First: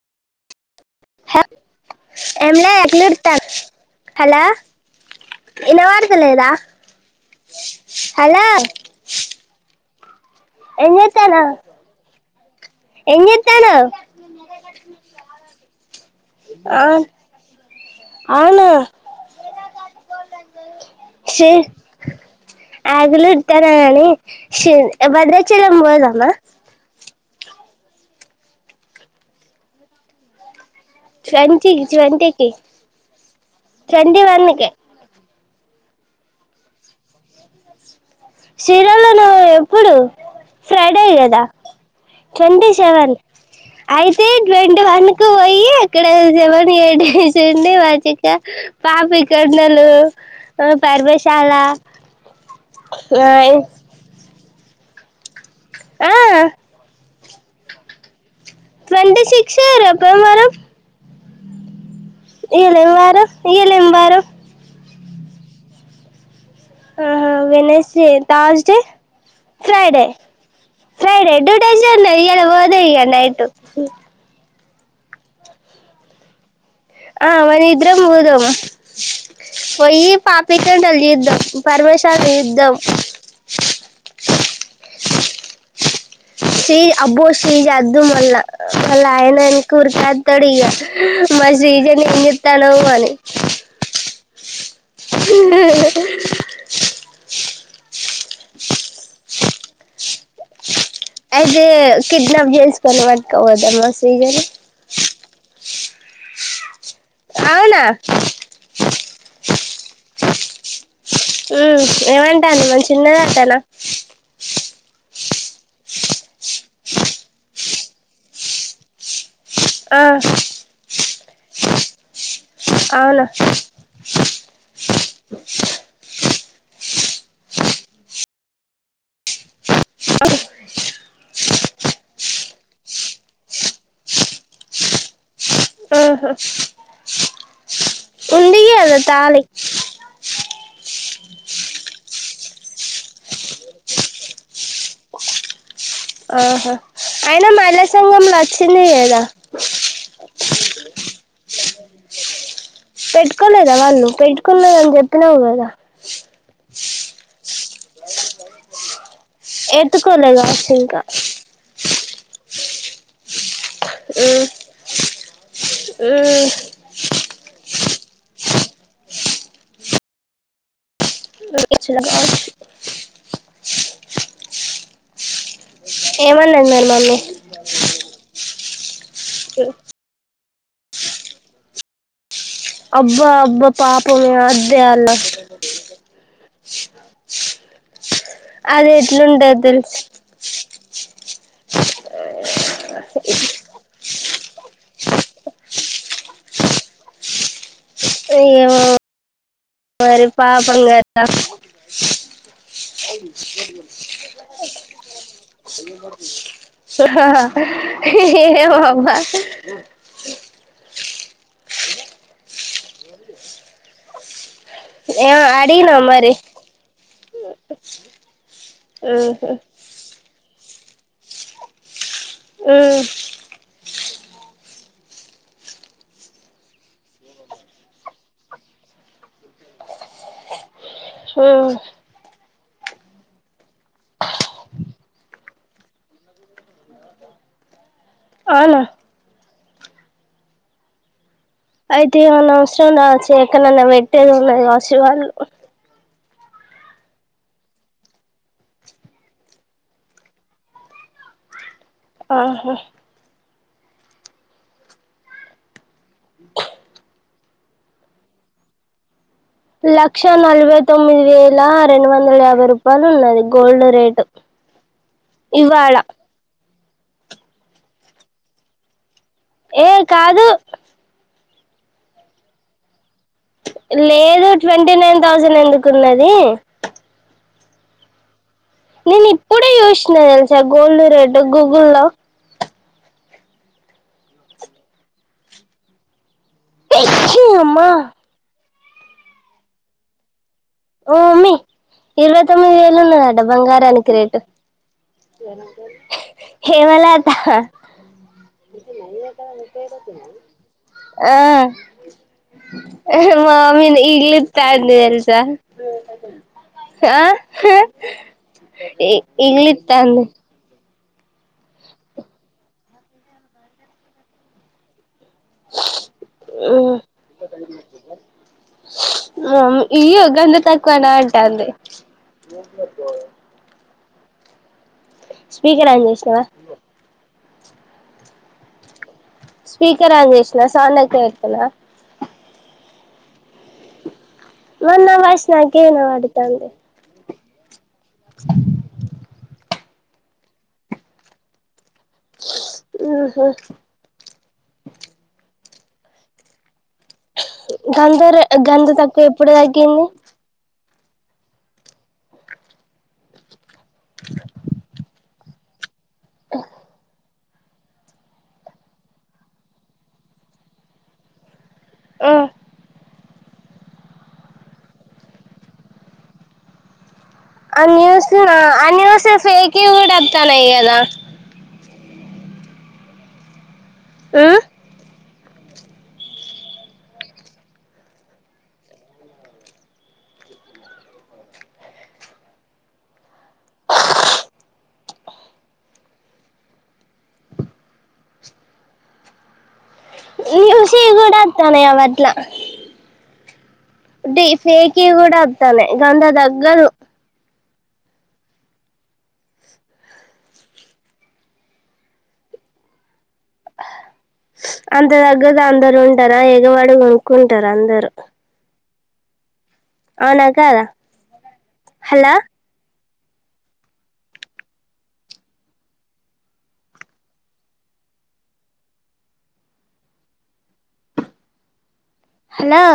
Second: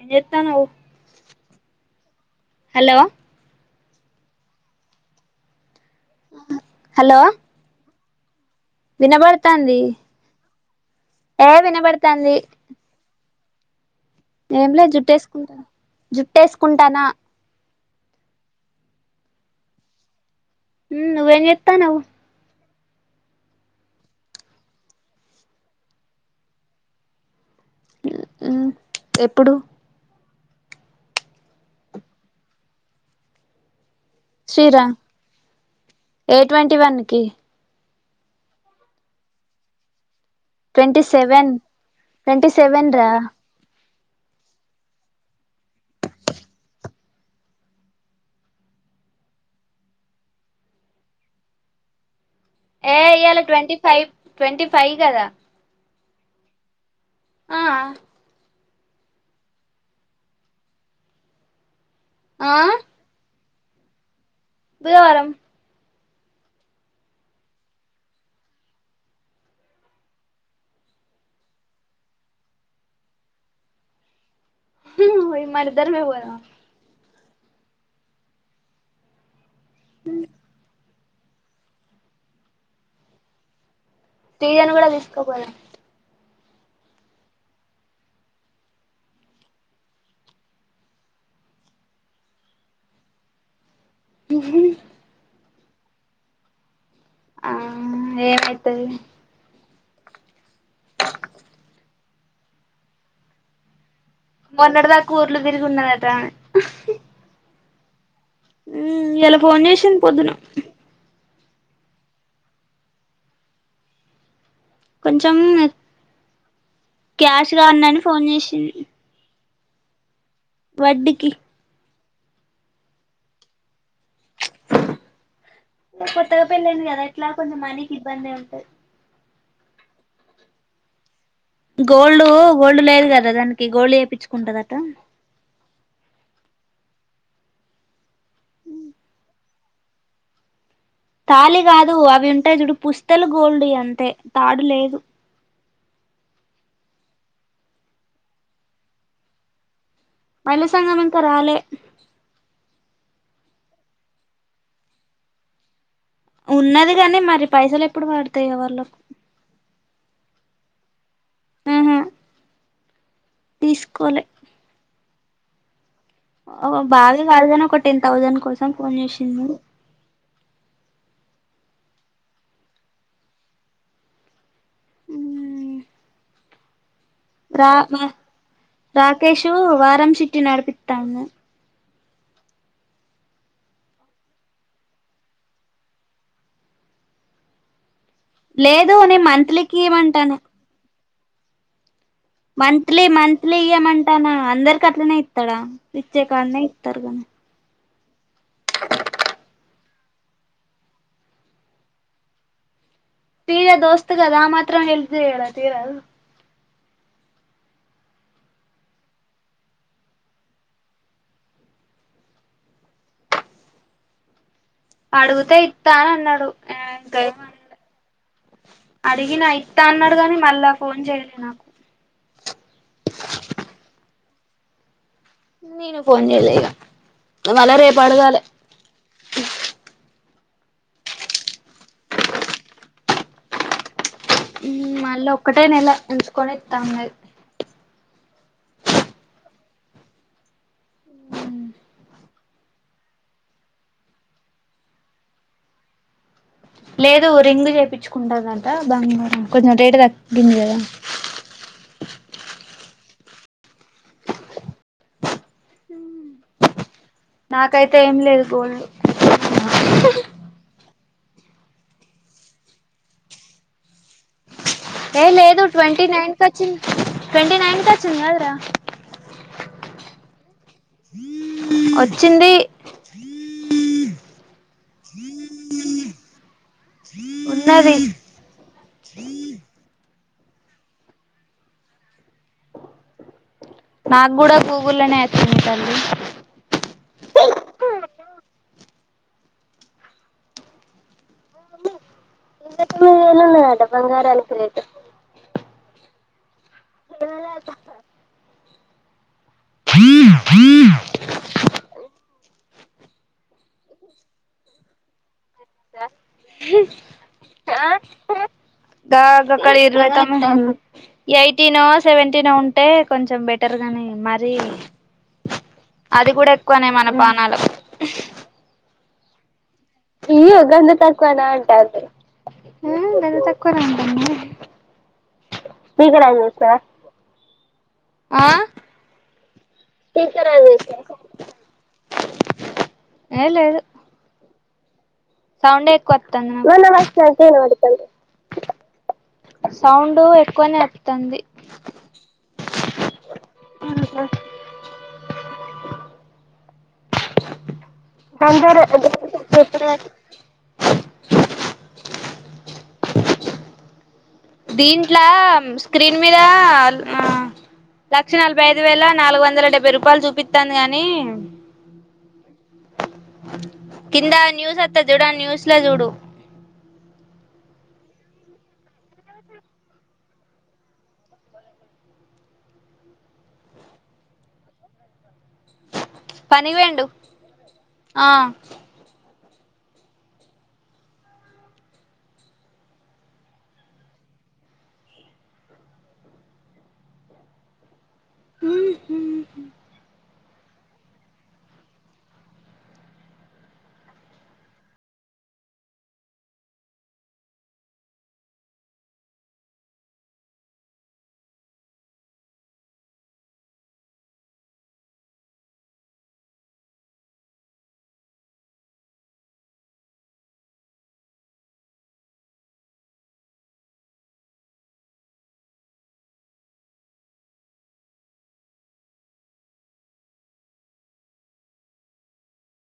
ఏ చెత్తానువు హ ఎనా ఎ నిరు త హలో ఎన్న వారుదలేదా హలో హలో వినబడతాంది ఎంగతనా ఏ వినబడతాంది ఎ కనా ఏంలేదు జుట్టేసుకుంటా ఆ జుట్టేసుకుంటానా అవును ఉమ్ నువ్వేం చెత్తనావ్. ఆకిలుక్థాన కానీ షూ భద్రాచలం పోదామా. ఎప్పుడు. సెంటికి ట్వంటీకి. ట్వంటీ వన్నుకి. శ్రీరా ఏ ట్వంటీ వన్ కి. శిరమ నవమి ఎప్పుడూ. ట్వంటి సెవెన్ ట్వంటి సెవెన్ రా. అయితే ట్వంటీ వన్ కు పోయి అక్కడ జవన్ ఏటి డేస్ ఉండి మంచిక పాపికొండలు పర్వశాల. ఏ ఇయ్యాల ఆ ట్వంటీ ఫైవ్ ట్వంటీ. ఫై కదా. ఆ. ఆ. ట్వంటీ సిక్స్ రేపు ఏం వారం. ఆ ఇయ్యాల ఏం వారం. ఇయ్యల ఏం వారం. బుధవారం. ఆహా Wednesday Thursday Friday Friday two days ఉన్నాయి ఇయ్యాల పోతే ఇగ నైటు. హుమ్ మనిద్దరమే పోదాం ఆ మనిద్దరం పోదాం. పోయి పాపికొండలు చూద్. ద్దం పరమేశ యుద్ధం టీజను కూడా తీసుకపోదాం. శ్రీ అబ్బో శ్రీజ అద్దు మళ్ళ వల్ల ఆయన ఎనక ఊరుకొత్తాడు ఇగ మా శ్రీజని ఏం చెత్తనావ్ అని. ఉహు. ఆ ఏమైతది అయిదే కిడ్నాప్ జెస్కొని పట్టకపోదామ శ్రీజని. కూర్లు తిరిగున్నదట అవునా మ్మ్ ఇయ్యాల ఫోన్ చేసింది పొద్దున ఉమ్ ఏవంటంది మంచిఉన్నదంటన కొంచెం క్యాష్ కావాలని ఫోన్ జేసింది ఆ అవునా కొత్తగా పెళ్లైంది కదా ఎట్లా కొంచెం మనీకి ఇబ్బందే ఉంటది గోల్డు గోల్డ్ లేదు కదా దానికి గోల్డ్ చేప్పిచ్చుకుంటదట ఆహా ఉంది కదా తాళి. తాలి కాదు అవి ఉంటాయి చూడు పుస్తెలు గోల్డ్ యి అంతే తాడు లేదు ఆహా అయినా మల్ల సంఘంలో వచ్చింది కదా మల్లి సంఘం ఇంకా రాలే పెట్టుకోలేదా వాళ్ళు పెట్టుకున్నదని చెప్పినావు కదా ఉన్నది గానీ మరి పైసలు ఎప్పుడు పడతాయో వాళ్లకు ఎతుకోలేగా సింకా ఆహా తీసుకోలే ఉమ్ ఉమ్ ఓ బాదె [unintelligible] ఒక టెన్ థౌసండ్ కోసం ఫోన్ చేసింది. [unintelligible] హ్మ్ ఏమన్నాంది మరి మమ్మీ రా మా రాకేష్ వారం చిట్టిల్ నడిపితాను అబ్బా అబ్బా పాపమే అద్దొయ్యాల లేదు నే అదేట్లుండద్ మంత్లీకి తెల్స్ ఇయ్యమంటాను మంత్లీ మంత్లీ ఇ యే మం [unintelligible] టనా అందరికట్లనే ఇత్తాడా ఇచ్చేకాడనే ఇత్తరు కానీ ఇవి ఏమో మరి పాపం గదా తీరా దోస్త్ గదా ఆ మాత్రం హల్ప్ చేయడా తీరాదు [unintelligible] ఏ అడిగుతే ఇత్తా అడిగినా అని మరి అన్నాడు ఇంకా ఏమన్లా అడిగినా ఉహు ఇత్తా అన్నాడు కాని మళ్ళా ఫోన్ చెయ్యలే నాకు ఉమ్మ్ ననూ ఫోన్ చేయ్లే ఇకా మాల్లా రేపడగాలే ఊ మ్మ్ మళ్ళ ఒక్కటే నెల ఉంచుకొని ఇత్తా అన్నది అవునా [unintelligible] చ్చ ఎక్కడ్ నన్నా పెట్టేది ఉన్నది కావచ్చు వాళ్ళు లేదు రింగు చేపిచ్చుకుంటదంటా బంగారం కొంచెం రేటు తగ్గింది కదా ఆహా హ నాకైతే ఏం లేదు గోల్డ్ లక్ష నలభ [unintelligible] తొమ్మిది వేల రెండు వందల యాభై రూపాయలున్నది గోల్డ్ రేటు ఏ లేదు ఇవాళ ట్వంటీ నైన్ [unintelligible] ట్వంటీ నైన్ కచ్చింది కదరా ఏ కాదు వచ్చింది లేదు ట్వంటీ నైన్ థౌజండ్ ఎందుకున్నది నది నేనిప్పుడే చూష్ ష్నా తెలుసా గోల్డ్ రేటు గూగుల్లో నాక్కూడా గూగుల్లోనే [inaudible] తు ఉంటది అమ్మా ఓం అమ్మి ఇరవై తొమ్మిది వేలు ఉన్నదట బంగారానికి రేటు ఏరంటరు హేమలత ఇన్నా ఆ మా అమ్మీ నే ఇద్లిత్తావుంది [unintelligible] సర్ ద గకడి ఈల్ ఇగిలిత్తాంది వేటమంటండ్లు ఎయిటీనో సెవెంటీనో ఉంటే కొంచెం బెటర్ గానీ మరి అది కూడా ఎక్కువనే మన పానాలకు మామి ఇయ్యో గంధ తక్కువనా అంటంది అ స్పీకర్ ఆన్ జేసినావా ఆ స్పీకర్ ఆన్ అంజేష్నా సౌండ్ చేశారా ఎక్కో వెట్కూనా ఏ లేదు మొన్న సౌండే ఎక్కువ వత్తంది నాకు ఇనవాడ్తాంది సౌండ్ ఎక్కువనే అత్తంది ఆహా గందరే అందరు గంధ తక్కువ ఎప్పుడు తగ్గింది దీంట్ల ప్చ్ క్రీన్ మీద ఆ లక్ష నలభై యిదు వేల నాలుగు వందల డెబ్బై రూపాయలు జూపితాంది గాని అ కింద న్యూస్ అత్త జుడా న్యూస్ ల జూడు ఆ న్యూస్ ఆ న్యూస్ ఫేకి గూడాతానయి గదా ఆ పనిఒయిండు ఆ ఊహు హు లూషియి గూడ అతనయ్ అవట్ల డీ ఫేకి గూడా అత్తనయ్ గంధ దగ్గదు అంత తగ్గది అందరు ఉంటారా ఎగవాడి కొనుక్కుంటారు అందరు అవునా కాదా హలో హలో